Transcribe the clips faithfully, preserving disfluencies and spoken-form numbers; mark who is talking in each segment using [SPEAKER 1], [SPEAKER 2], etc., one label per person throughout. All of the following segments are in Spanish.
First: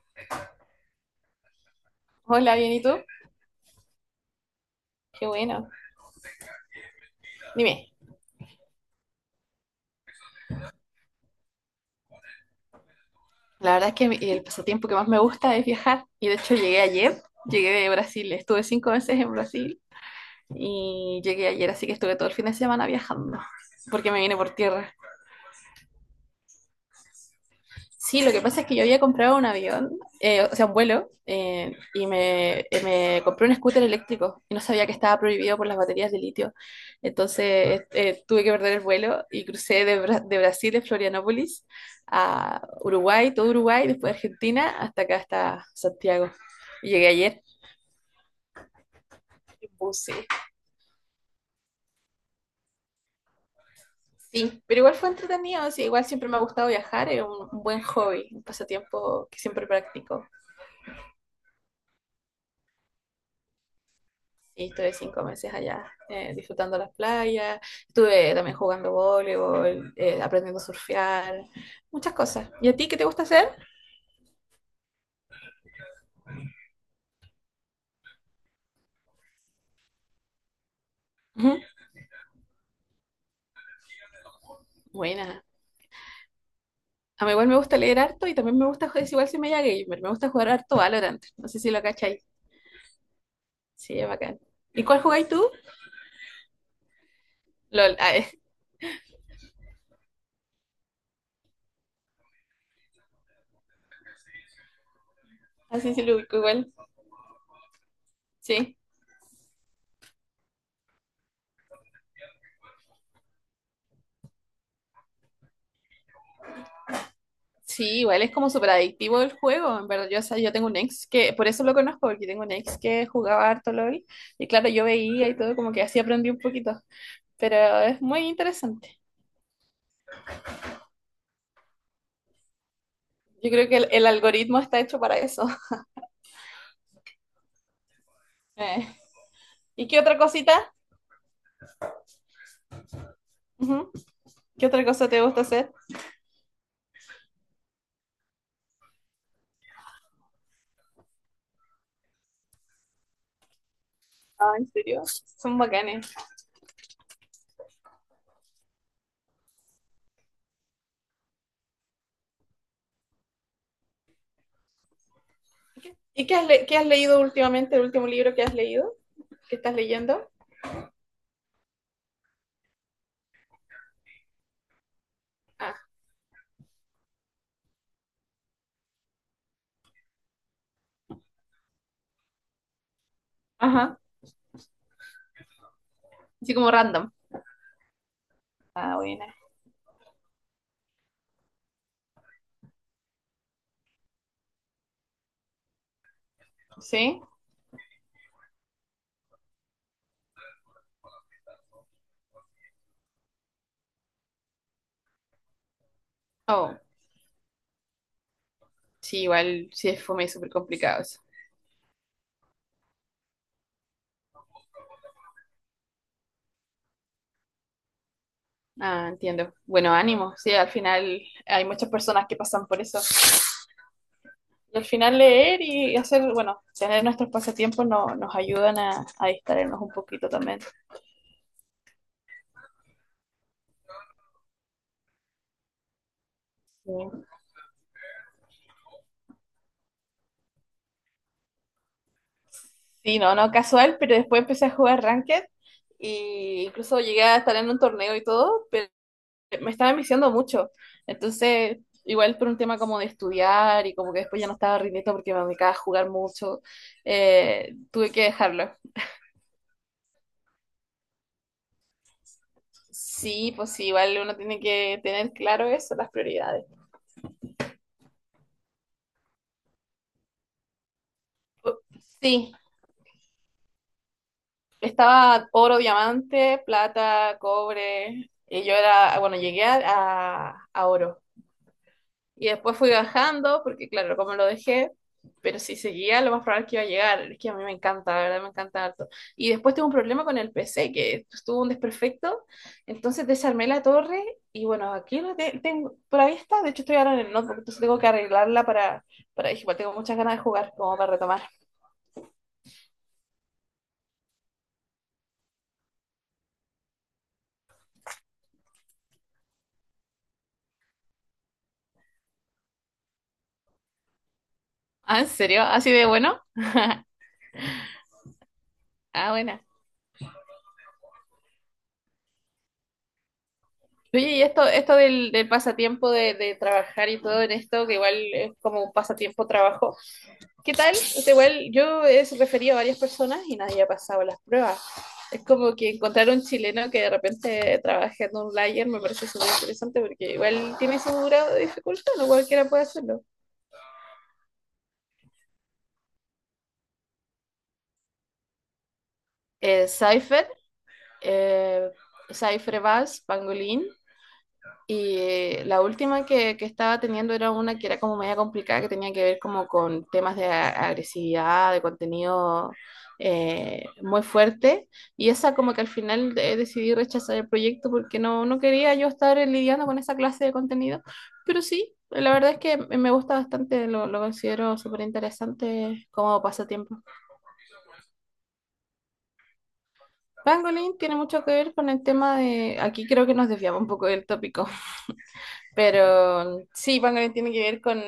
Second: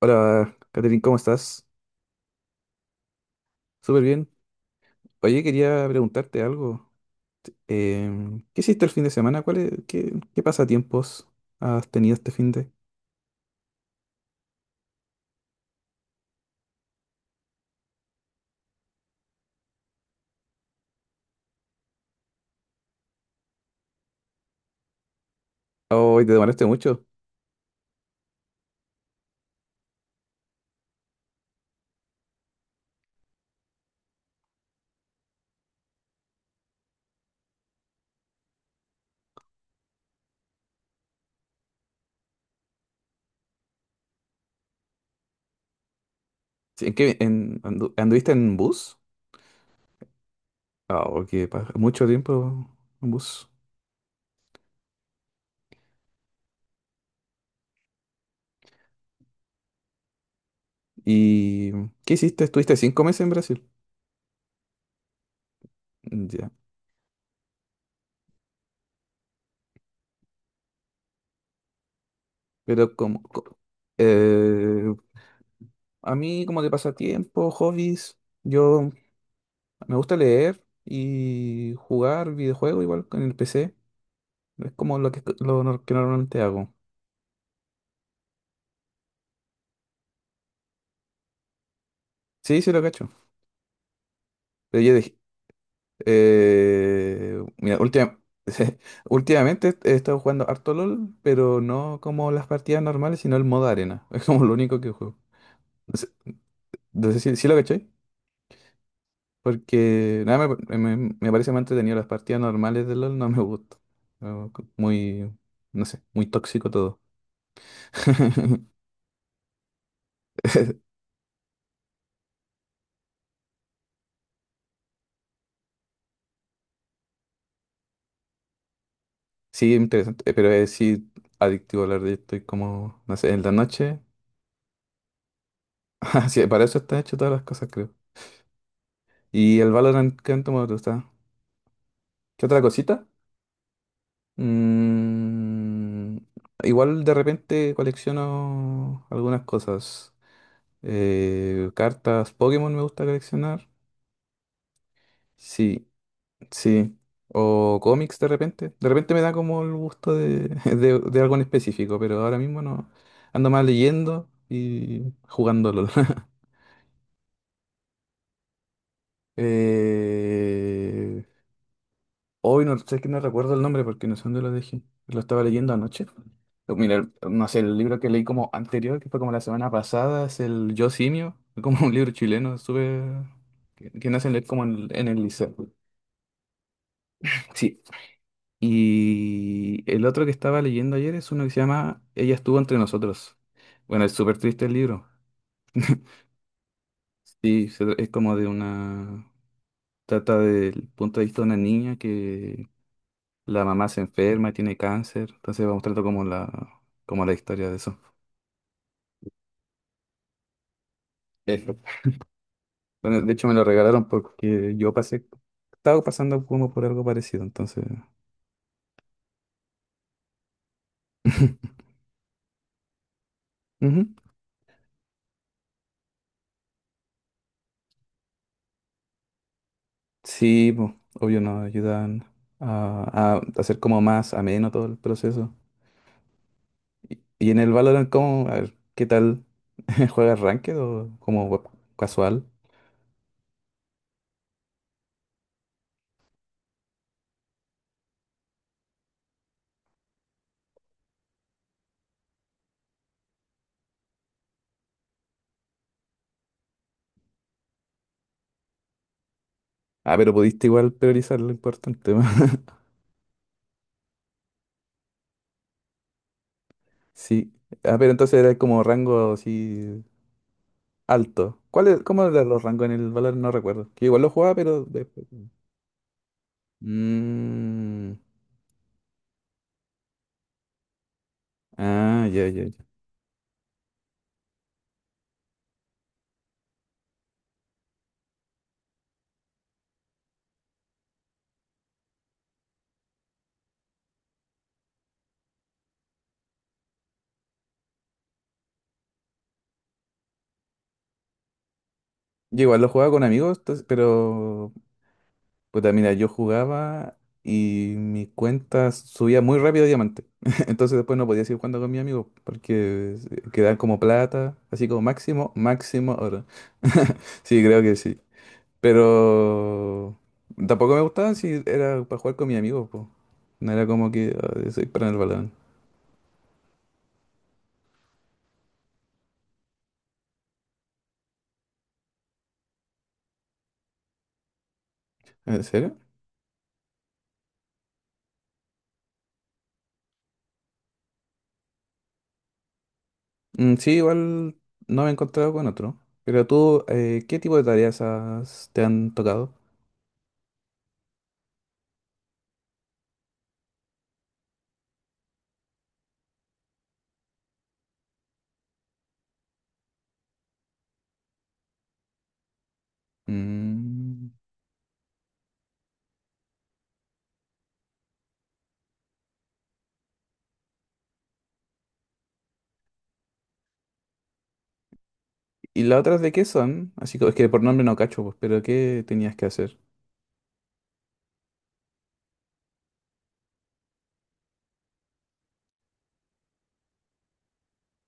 [SPEAKER 1] Hola, Catherine, ¿cómo estás?
[SPEAKER 2] Hola, bien, ¿y tú?
[SPEAKER 1] Súper bien.
[SPEAKER 2] Qué
[SPEAKER 1] Oye,
[SPEAKER 2] bueno.
[SPEAKER 1] quería preguntarte algo.
[SPEAKER 2] Dime,
[SPEAKER 1] Em, ¿qué hiciste el fin de semana? ¿Cuál es- qué, qué pasatiempos has tenido este fin de?
[SPEAKER 2] la verdad es que mi- el pasatiempo que más me gusta es viajar. Y de hecho llegué ayer, llegué de Brasil, estuve cinco veces en Brasil y llegué ayer, así que estuve todo el fin de semana viajando, porque me vine por tierra.
[SPEAKER 1] Oh, te demoraste mucho.
[SPEAKER 2] Sí, lo que pasa es que yo había comprado un avión, eh, o sea, un vuelo, eh, y me, eh, me compré un scooter eléctrico y no sabía que estaba prohibido por las baterías de litio. Entonces eh, eh, tuve que perder el vuelo y crucé de, Bra- de Brasil, de Florianópolis, a Uruguay, todo Uruguay, después Argentina, hasta acá, hasta Santiago.
[SPEAKER 1] Sí,
[SPEAKER 2] Y
[SPEAKER 1] ¿en
[SPEAKER 2] llegué
[SPEAKER 1] qué,
[SPEAKER 2] ayer
[SPEAKER 1] en, andu- anduviste en bus?
[SPEAKER 2] en bus, sí.
[SPEAKER 1] Ah, que pa- mucho tiempo en bus.
[SPEAKER 2] Sí, pero igual fue entretenido, sí, igual siempre me ha gustado viajar, es un un buen hobby, un pasatiempo que siempre practico.
[SPEAKER 1] ¿Y qué hiciste? ¿Estuviste cinco meses en Brasil?
[SPEAKER 2] Sí, estuve cinco meses allá,
[SPEAKER 1] Mm,
[SPEAKER 2] eh,
[SPEAKER 1] ya.
[SPEAKER 2] disfrutando las playas, estuve también jugando voleibol, eh, aprendiendo a surfear, muchas cosas. ¿Y a ti
[SPEAKER 1] Pero
[SPEAKER 2] qué te
[SPEAKER 1] como...
[SPEAKER 2] gusta hacer?
[SPEAKER 1] co- eh, a mí como de pasatiempo, hobbies, yo me gusta leer
[SPEAKER 2] Ujú.
[SPEAKER 1] y jugar videojuegos igual con el P C. Es como lo que,
[SPEAKER 2] Buena.
[SPEAKER 1] lo nor- que normalmente hago.
[SPEAKER 2] A mí igual me gusta leer harto y también me gusta, es igual si me llega gamer, me gusta jugar harto Valorant. No sé si lo cacháis.
[SPEAKER 1] Sí, sí lo cacho.
[SPEAKER 2] Sí, es bacán.
[SPEAKER 1] Pero
[SPEAKER 2] ¿Y
[SPEAKER 1] yo
[SPEAKER 2] cuál
[SPEAKER 1] dije,
[SPEAKER 2] jugáis tú?
[SPEAKER 1] eh, mira,
[SPEAKER 2] LOL. Ah,
[SPEAKER 1] última-
[SPEAKER 2] eh.
[SPEAKER 1] últimamente he estado jugando harto LOL, pero no como las partidas normales, sino el modo arena. Es como lo único que juego.
[SPEAKER 2] Ah, sí, sí, lo ubico igual.
[SPEAKER 1] Entonces, sí, sí lo caché.
[SPEAKER 2] Sí.
[SPEAKER 1] Porque nada, me, me- me parece más entretenido las partidas normales de LOL, no me gusta. No, co- Muy, no sé, muy tóxico todo.
[SPEAKER 2] Sí, igual es como súper adictivo el juego. En verdad, yo, o sea, yo tengo un ex que, por eso lo conozco, porque tengo un ex que jugaba harto LOL. Y claro, yo veía y todo, como que así aprendí un poquito, pero es muy interesante.
[SPEAKER 1] Sí, interesante. eh, Pero es sí adictivo hablar de esto. Y como, no sé, en
[SPEAKER 2] Yo
[SPEAKER 1] la
[SPEAKER 2] creo que el,
[SPEAKER 1] noche.
[SPEAKER 2] el algoritmo está hecho para eso.
[SPEAKER 1] Así, para eso está hecho todas las cosas, creo.
[SPEAKER 2] Eh,
[SPEAKER 1] ¿Y el
[SPEAKER 2] ¿Y qué
[SPEAKER 1] Valorant
[SPEAKER 2] otra
[SPEAKER 1] qué tanto me
[SPEAKER 2] cosita?
[SPEAKER 1] gusta? ¿Qué otra cosita?
[SPEAKER 2] Ujú. ¿Qué otra cosa te gusta hacer?
[SPEAKER 1] Mm, igual de repente colecciono algunas cosas. Eh, cartas Pokémon me gusta coleccionar.
[SPEAKER 2] Ah, ¿en serio? Son
[SPEAKER 1] Sí,
[SPEAKER 2] bacanes.
[SPEAKER 1] sí. O cómics de repente. De repente me da como el gusto de, de, de algo en específico, pero ahora mismo no. Ando más leyendo y jugando LOL.
[SPEAKER 2] ¿Y qué has, le- qué has leído últimamente, el último libro que has leído? ¿Qué estás leyendo?
[SPEAKER 1] Eh, hoy no sé que no recuerdo el nombre porque no sé dónde lo dejé. Lo estaba leyendo
[SPEAKER 2] Ah,
[SPEAKER 1] anoche. Pero mira, no sé, el libro que leí como anterior, que fue como la semana pasada, es el Yo Simio, como un libro chileno, súper... que,
[SPEAKER 2] ajá.
[SPEAKER 1] que nacen leer como en, en el liceo.
[SPEAKER 2] Así como random.
[SPEAKER 1] Sí.
[SPEAKER 2] Ah, buena.
[SPEAKER 1] Y el otro que estaba leyendo ayer es uno que se llama Ella estuvo entre nosotros. Bueno, es súper triste el libro.
[SPEAKER 2] ¿Sí?
[SPEAKER 1] Sí, se- es como de una... Trata del punto de vista de una niña que la mamá se enferma y tiene cáncer, entonces va mostrando como la,
[SPEAKER 2] Oh,
[SPEAKER 1] como la historia de eso.
[SPEAKER 2] sí, igual sí es fome y súper complicado eso.
[SPEAKER 1] Eso. Bueno, de hecho me lo regalaron porque yo pasé, estaba pasando como por algo parecido, entonces...
[SPEAKER 2] Ah, entiendo. Bueno, ánimo. Sí, al final hay muchas personas que pasan por eso.
[SPEAKER 1] Ujú.
[SPEAKER 2] Y al final leer y hacer, bueno, tener nuestros pasatiempos no, nos ayudan a, a distraernos un poquito también.
[SPEAKER 1] Sí, pues, obvio nos ayudan a, a hacer como más ameno todo el proceso.
[SPEAKER 2] Sí.
[SPEAKER 1] Y, y en el Valorant, ¿cómo? A ver, ¿qué tal? ¿Juegas ranked o como web- casual?
[SPEAKER 2] Sí, no, no casual, pero después empecé a jugar Ranked y incluso llegué a estar en un torneo y todo, pero me estaba enviciando mucho. Entonces, igual por un tema como de estudiar y como que después ya no estaba rindiendo porque me dedicaba a jugar mucho, eh, tuve que dejarlo.
[SPEAKER 1] Ah, pero pudiste igual priorizar lo importante.
[SPEAKER 2] Sí, pues sí, igual uno tiene que tener claro eso, las prioridades.
[SPEAKER 1] Sí. Ah, pero entonces era como rango así alto. ¿Cuál es, cómo eran
[SPEAKER 2] Sí,
[SPEAKER 1] los rangos en el valor? No recuerdo. Que igual lo jugaba, pero después. Mm,
[SPEAKER 2] estaba oro, diamante, plata,
[SPEAKER 1] mm,
[SPEAKER 2] cobre, y yo era, bueno, llegué a, a- a oro.
[SPEAKER 1] ah, ya,
[SPEAKER 2] Y
[SPEAKER 1] ya, ya.
[SPEAKER 2] después fui bajando, porque claro, como lo dejé, pero si seguía, lo más probable es que iba a llegar. Es que a mí me encanta, la verdad, me encanta harto. Y después tuve un problema con el P C, que estuvo un desperfecto, entonces desarmé la torre, y bueno, aquí lo te- tengo, por ahí está, de hecho estoy ahora en el notebook, entonces tengo que arreglarla para, para, igual tengo muchas ganas de jugar, como para retomar.
[SPEAKER 1] Yo igual lo jugaba con amigos, entonces, pero. Puta, mira, yo jugaba y mi cuenta subía muy rápido a diamante. Entonces después no podía seguir jugando con mi amigo porque quedaban como plata, así como
[SPEAKER 2] Ah, ¿en
[SPEAKER 1] máximo,
[SPEAKER 2] serio? ¿Así de
[SPEAKER 1] máximo
[SPEAKER 2] bueno?
[SPEAKER 1] oro. Sí, creo que sí.
[SPEAKER 2] Ah, buena.
[SPEAKER 1] Pero tampoco me gustaba si era para jugar con mi amigo, po. No era como
[SPEAKER 2] Oye,
[SPEAKER 1] que
[SPEAKER 2] y esto,
[SPEAKER 1] ah, soy
[SPEAKER 2] esto
[SPEAKER 1] para el
[SPEAKER 2] del, del
[SPEAKER 1] balón.
[SPEAKER 2] pasatiempo de, de trabajar y todo en esto, que igual es como un pasatiempo trabajo, ¿qué tal? O sea, igual yo he referido a varias personas y nadie ha pasado las pruebas. Es
[SPEAKER 1] ¿En
[SPEAKER 2] como que
[SPEAKER 1] serio?
[SPEAKER 2] encontrar un chileno que de repente trabaje en un layer me parece súper interesante porque igual tiene su grado de dificultad, no cualquiera puede hacerlo.
[SPEAKER 1] Mm, sí, igual no me he encontrado con otro. Pero tú, eh, ¿qué tipo de tareas has- te han tocado?
[SPEAKER 2] Eh, Cypher, eh, Cypher Bass, Pangolin, y eh, la última que, que estaba teniendo era una que era como media complicada, que tenía que ver como con temas de a- agresividad, de contenido eh, muy
[SPEAKER 1] Mm,
[SPEAKER 2] fuerte. Y esa como que al final eh, decidí rechazar el proyecto porque no, no quería yo estar eh, lidiando con esa clase de contenido. Pero sí, la verdad es que me me gusta bastante, lo, lo considero súper
[SPEAKER 1] ¿y las
[SPEAKER 2] interesante
[SPEAKER 1] otras de
[SPEAKER 2] como
[SPEAKER 1] qué son?
[SPEAKER 2] pasatiempo.
[SPEAKER 1] Así que es que por nombre no cacho, pues, pero ¿qué tenías que hacer?
[SPEAKER 2] Pangolin tiene mucho que ver con el tema de, aquí creo que nos desviamos un poco del tópico, pero sí, Pangolin tiene que ver con,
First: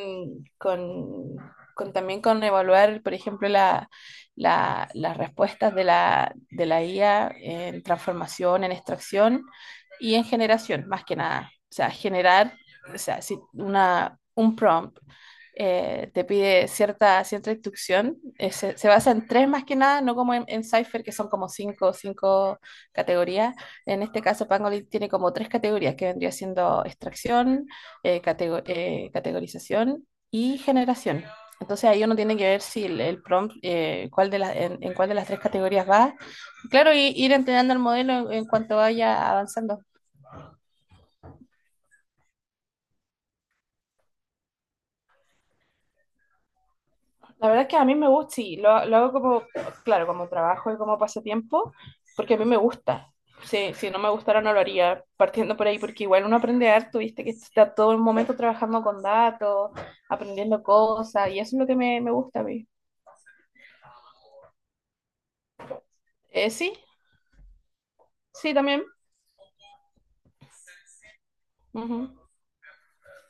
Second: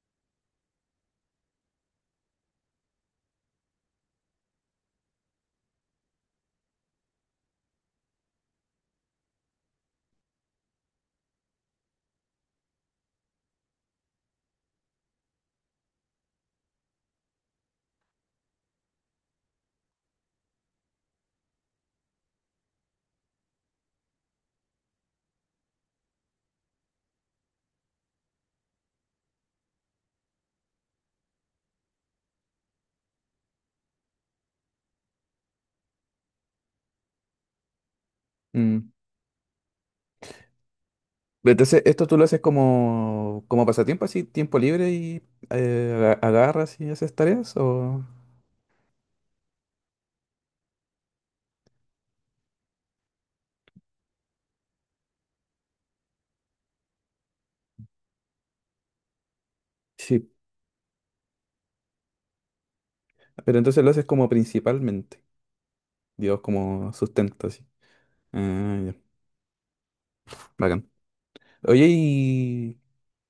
[SPEAKER 2] con, con también con evaluar, por ejemplo, la, la- las respuestas de la, de la, I A en transformación, en extracción y en generación, más que nada. O sea, generar, o sea, si una, un prompt eh, te pide cierta, cierta, instrucción, eh, se, se basa en tres más que nada, no como en, en Cypher, que son como cinco, cinco categorías en este caso, Pangolin tiene como tres categorías que vendría siendo extracción, eh, catego- eh, categorización y generación. Entonces ahí uno tiene que ver si el, el prompt, eh, cuál de las, en, en cuál de las tres categorías va. Claro, y ir entrenando el modelo en, en cuanto
[SPEAKER 1] Mm,
[SPEAKER 2] vaya avanzando.
[SPEAKER 1] pero entonces, esto tú lo haces como, como pasatiempo, así, tiempo libre y eh, aga- agarras y haces
[SPEAKER 2] La
[SPEAKER 1] tareas,
[SPEAKER 2] verdad es que a mí
[SPEAKER 1] o...
[SPEAKER 2] me gusta, sí, lo, lo hago como, claro, como trabajo y como pasatiempo, porque a mí me gusta. Si, si no me gustara no lo haría, partiendo por ahí, porque igual uno aprende harto, viste, que está todo el momento trabajando con datos,
[SPEAKER 1] Sí,
[SPEAKER 2] aprendiendo cosas, y eso es lo que me, me gusta a mí.
[SPEAKER 1] pero entonces lo haces como principalmente, digo,
[SPEAKER 2] Eh, sí,
[SPEAKER 1] como sustento, así.
[SPEAKER 2] sí,
[SPEAKER 1] Ah,
[SPEAKER 2] también.
[SPEAKER 1] ya, bacán. Oye,
[SPEAKER 2] Ujú.
[SPEAKER 1] ¿y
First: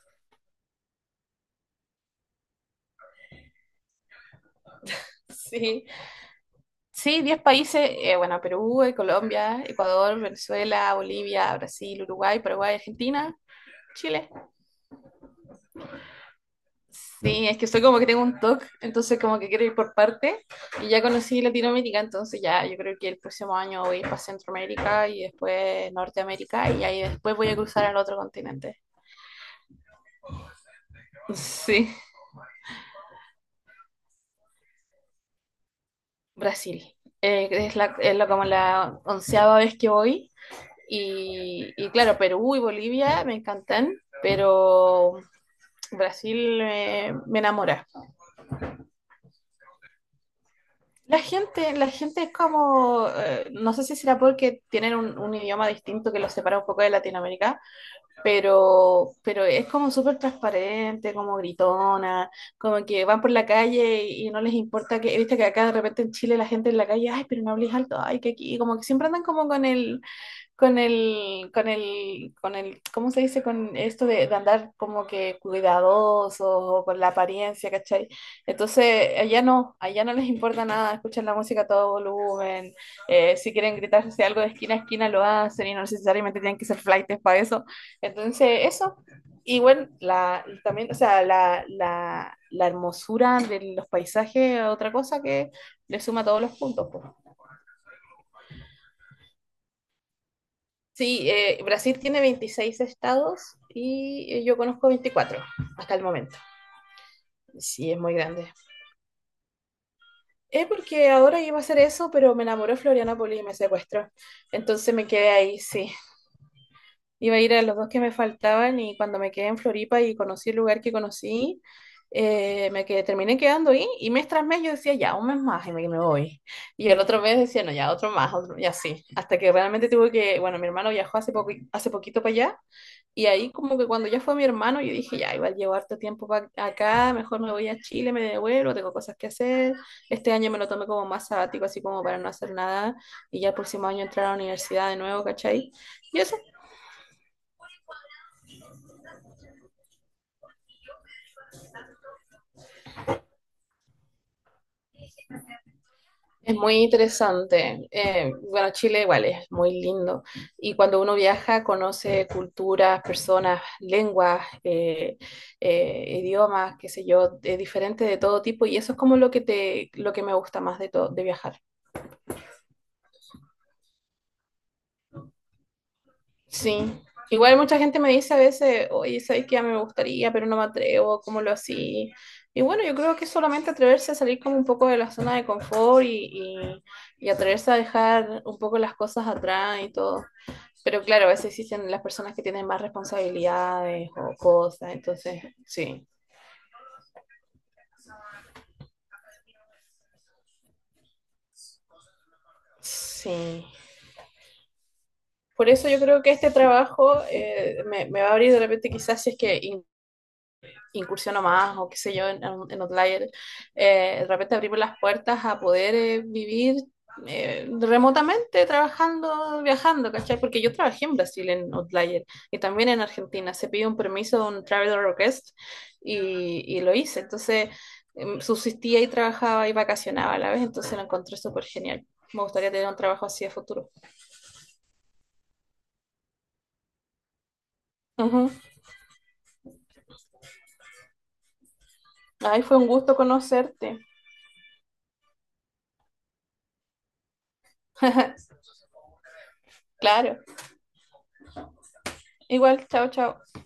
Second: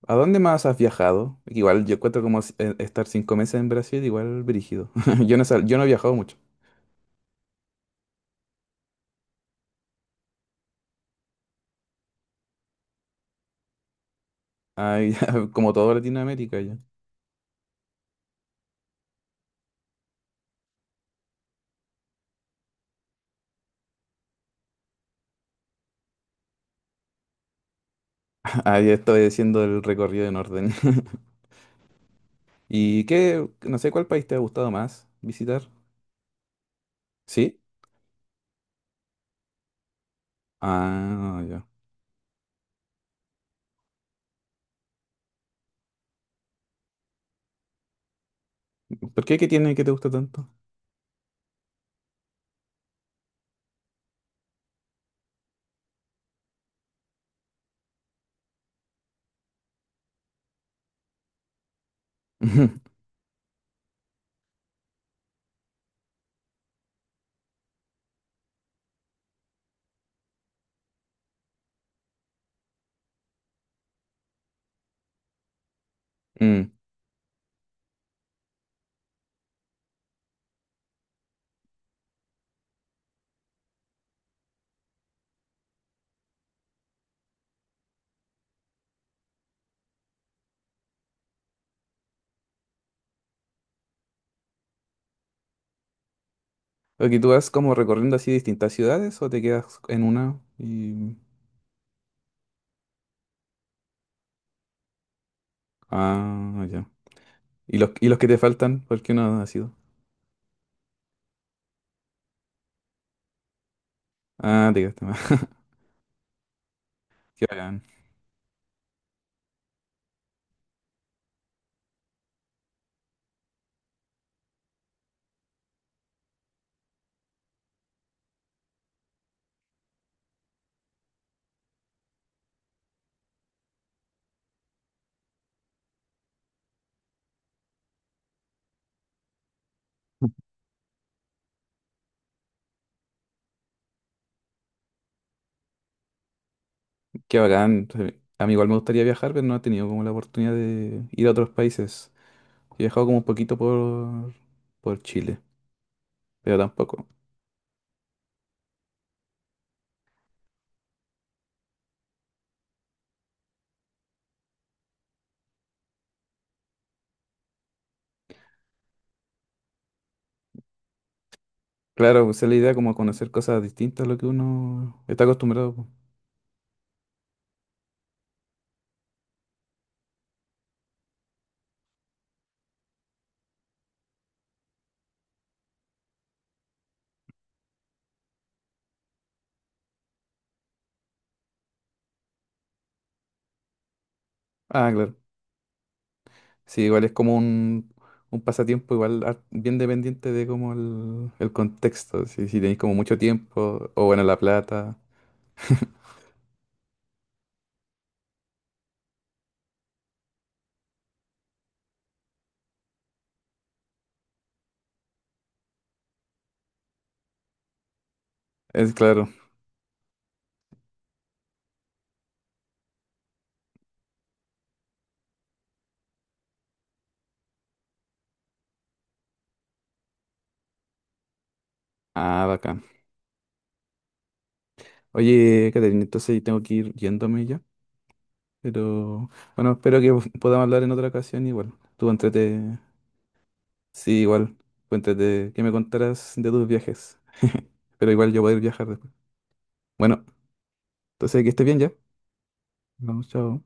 [SPEAKER 1] ¿a dónde más has viajado? Igual yo encuentro como si- eh, estar cinco meses en Brasil, igual brígido. Yo no, sal- yo no
[SPEAKER 2] Sí,
[SPEAKER 1] he viajado mucho.
[SPEAKER 2] sí, diez países, eh, bueno, Perú, eh, Colombia, Ecuador, Venezuela, Bolivia, Brasil, Uruguay, Paraguay, Argentina, Chile.
[SPEAKER 1] Ay, como toda Latinoamérica ya.
[SPEAKER 2] Sí, es que soy como que tengo un TOC, entonces como que quiero ir por parte. Y ya conocí Latinoamérica, entonces ya yo creo que el próximo año voy para Centroamérica y después Norteamérica y ahí después voy a cruzar al otro continente.
[SPEAKER 1] Ahí estoy haciendo el recorrido en orden.
[SPEAKER 2] Sí,
[SPEAKER 1] ¿Y qué? No sé cuál país te ha gustado más visitar.
[SPEAKER 2] Brasil. Eh,
[SPEAKER 1] ¿Sí?
[SPEAKER 2] es la, es la- como la onceava vez que voy.
[SPEAKER 1] Ah, ya.
[SPEAKER 2] Y, y claro, Perú y Bolivia me encantan, pero Brasil eh, me enamora.
[SPEAKER 1] ¿Por qué? ¿Qué tiene que te gusta tanto?
[SPEAKER 2] La gente, la gente es como, eh, no sé si será porque tienen un, un, idioma distinto que los separa un poco de Latinoamérica, pero, pero es como súper transparente, como gritona, como que van por la calle y, y no les importa que, viste que acá de repente en Chile la gente en la calle, ay, pero no hables alto, ay, que aquí, como que siempre andan como con el, con el, con el, con el, ¿cómo se dice? Con esto de, de andar como que cuidadosos
[SPEAKER 1] Mm.
[SPEAKER 2] o con la apariencia, ¿cachai? Entonces, allá no, allá no les importa nada, escuchan la música a todo volumen, eh, si quieren gritarse algo de esquina a esquina lo hacen y no necesariamente tienen que ser flaites para eso. Entonces, eso. Y bueno, la, y también, o sea, la, la, la hermosura de los paisajes, es otra cosa que le suma todos los puntos, pues.
[SPEAKER 1] Ok, ¿tú vas como recorriendo así distintas ciudades o te quedas en una? Y...
[SPEAKER 2] Sí, eh, Brasil tiene veintiséis estados y eh, yo conozco veinticuatro hasta el momento.
[SPEAKER 1] Ah, ya. ¿Y
[SPEAKER 2] Sí,
[SPEAKER 1] los,
[SPEAKER 2] es
[SPEAKER 1] y
[SPEAKER 2] muy
[SPEAKER 1] los que te
[SPEAKER 2] grande.
[SPEAKER 1] faltan? ¿Por qué no has ido?
[SPEAKER 2] Es porque ahora iba a hacer eso, pero me enamoró Florianópolis y me secuestró.
[SPEAKER 1] Ah, te
[SPEAKER 2] Entonces
[SPEAKER 1] quedaste
[SPEAKER 2] me
[SPEAKER 1] más.
[SPEAKER 2] quedé ahí, sí. Iba a
[SPEAKER 1] Qué
[SPEAKER 2] ir a los
[SPEAKER 1] bacán.
[SPEAKER 2] dos que me faltaban y cuando me quedé en Floripa y conocí el lugar que conocí, eh, me quedé, terminé quedando ahí y mes tras mes yo decía, ya, un mes más y me, me voy. Y el otro mes decía, no, ya, otro más, otro, y así. Hasta que realmente tuve que, bueno, mi hermano viajó hace, poco, hace poquito para allá y ahí como que cuando ya fue mi hermano, yo dije, ya, igual llevo harto tiempo pa- acá, mejor me voy a Chile, me devuelvo, tengo cosas que hacer. Este año me lo tomé como más sabático, así como para no hacer nada, y ya el próximo año entrar a la universidad de nuevo, ¿cachai? Y eso
[SPEAKER 1] Qué bacán. A mí igual me gustaría viajar, pero no he tenido como la oportunidad de ir a otros países. He viajado como un poquito por, por Chile,
[SPEAKER 2] es
[SPEAKER 1] pero
[SPEAKER 2] muy
[SPEAKER 1] tampoco.
[SPEAKER 2] interesante. Eh, bueno, Chile igual es muy lindo. Y cuando uno viaja, conoce culturas, personas, lenguas, eh, eh, idiomas, qué sé yo, de- diferentes de todo tipo, y eso es como lo que te, lo que me gusta más de todo, de viajar.
[SPEAKER 1] Claro, pues esa es la idea como conocer cosas distintas a lo que uno está acostumbrado, po.
[SPEAKER 2] Sí. Igual mucha gente me dice a veces, oye, ¿sabes qué? Ya me gustaría, pero no me atrevo, ¿cómo lo así? Y bueno, yo creo que es solamente atreverse a salir como un poco de la zona de confort y, y, y atreverse a dejar un poco las cosas atrás y todo. Pero claro, a veces existen las personas que tienen más responsabilidades o
[SPEAKER 1] Ah,
[SPEAKER 2] cosas,
[SPEAKER 1] claro.
[SPEAKER 2] entonces, sí,
[SPEAKER 1] Sí, igual es como un, un pasatiempo igual har- bien dependiente de como el, el contexto. Si, si tenéis como mucho
[SPEAKER 2] sí.
[SPEAKER 1] tiempo o bueno, la plata.
[SPEAKER 2] Por eso yo creo que este trabajo eh, me, me va a abrir de repente quizás si es que incursiono más o qué sé yo en, en, Outlier, eh, de repente abrimos las puertas a poder eh, vivir eh, remotamente
[SPEAKER 1] Es claro.
[SPEAKER 2] trabajando, viajando, ¿cachai? Porque yo trabajé en Brasil en Outlier y también en Argentina. Se pide un permiso, un traveler request y, y lo hice. Entonces em, subsistía y trabajaba y vacacionaba a la vez, entonces lo encontré súper genial. Me
[SPEAKER 1] Ah,
[SPEAKER 2] gustaría
[SPEAKER 1] bacán.
[SPEAKER 2] tener un trabajo así a futuro.
[SPEAKER 1] Oye, Caterina, entonces tengo que ir yéndome ya.
[SPEAKER 2] Ujú.
[SPEAKER 1] Pero bueno, espero que po- podamos hablar en otra ocasión igual. Tú
[SPEAKER 2] Ay, fue
[SPEAKER 1] entrete,
[SPEAKER 2] un gusto conocerte.
[SPEAKER 1] sí, igual, tú entrete que me contarás de tus viajes. Pero igual yo voy a ir viajar después. Bueno,
[SPEAKER 2] Claro.
[SPEAKER 1] entonces que estés bien ya.
[SPEAKER 2] Igual, chao,
[SPEAKER 1] Vamos,
[SPEAKER 2] chao.
[SPEAKER 1] chao.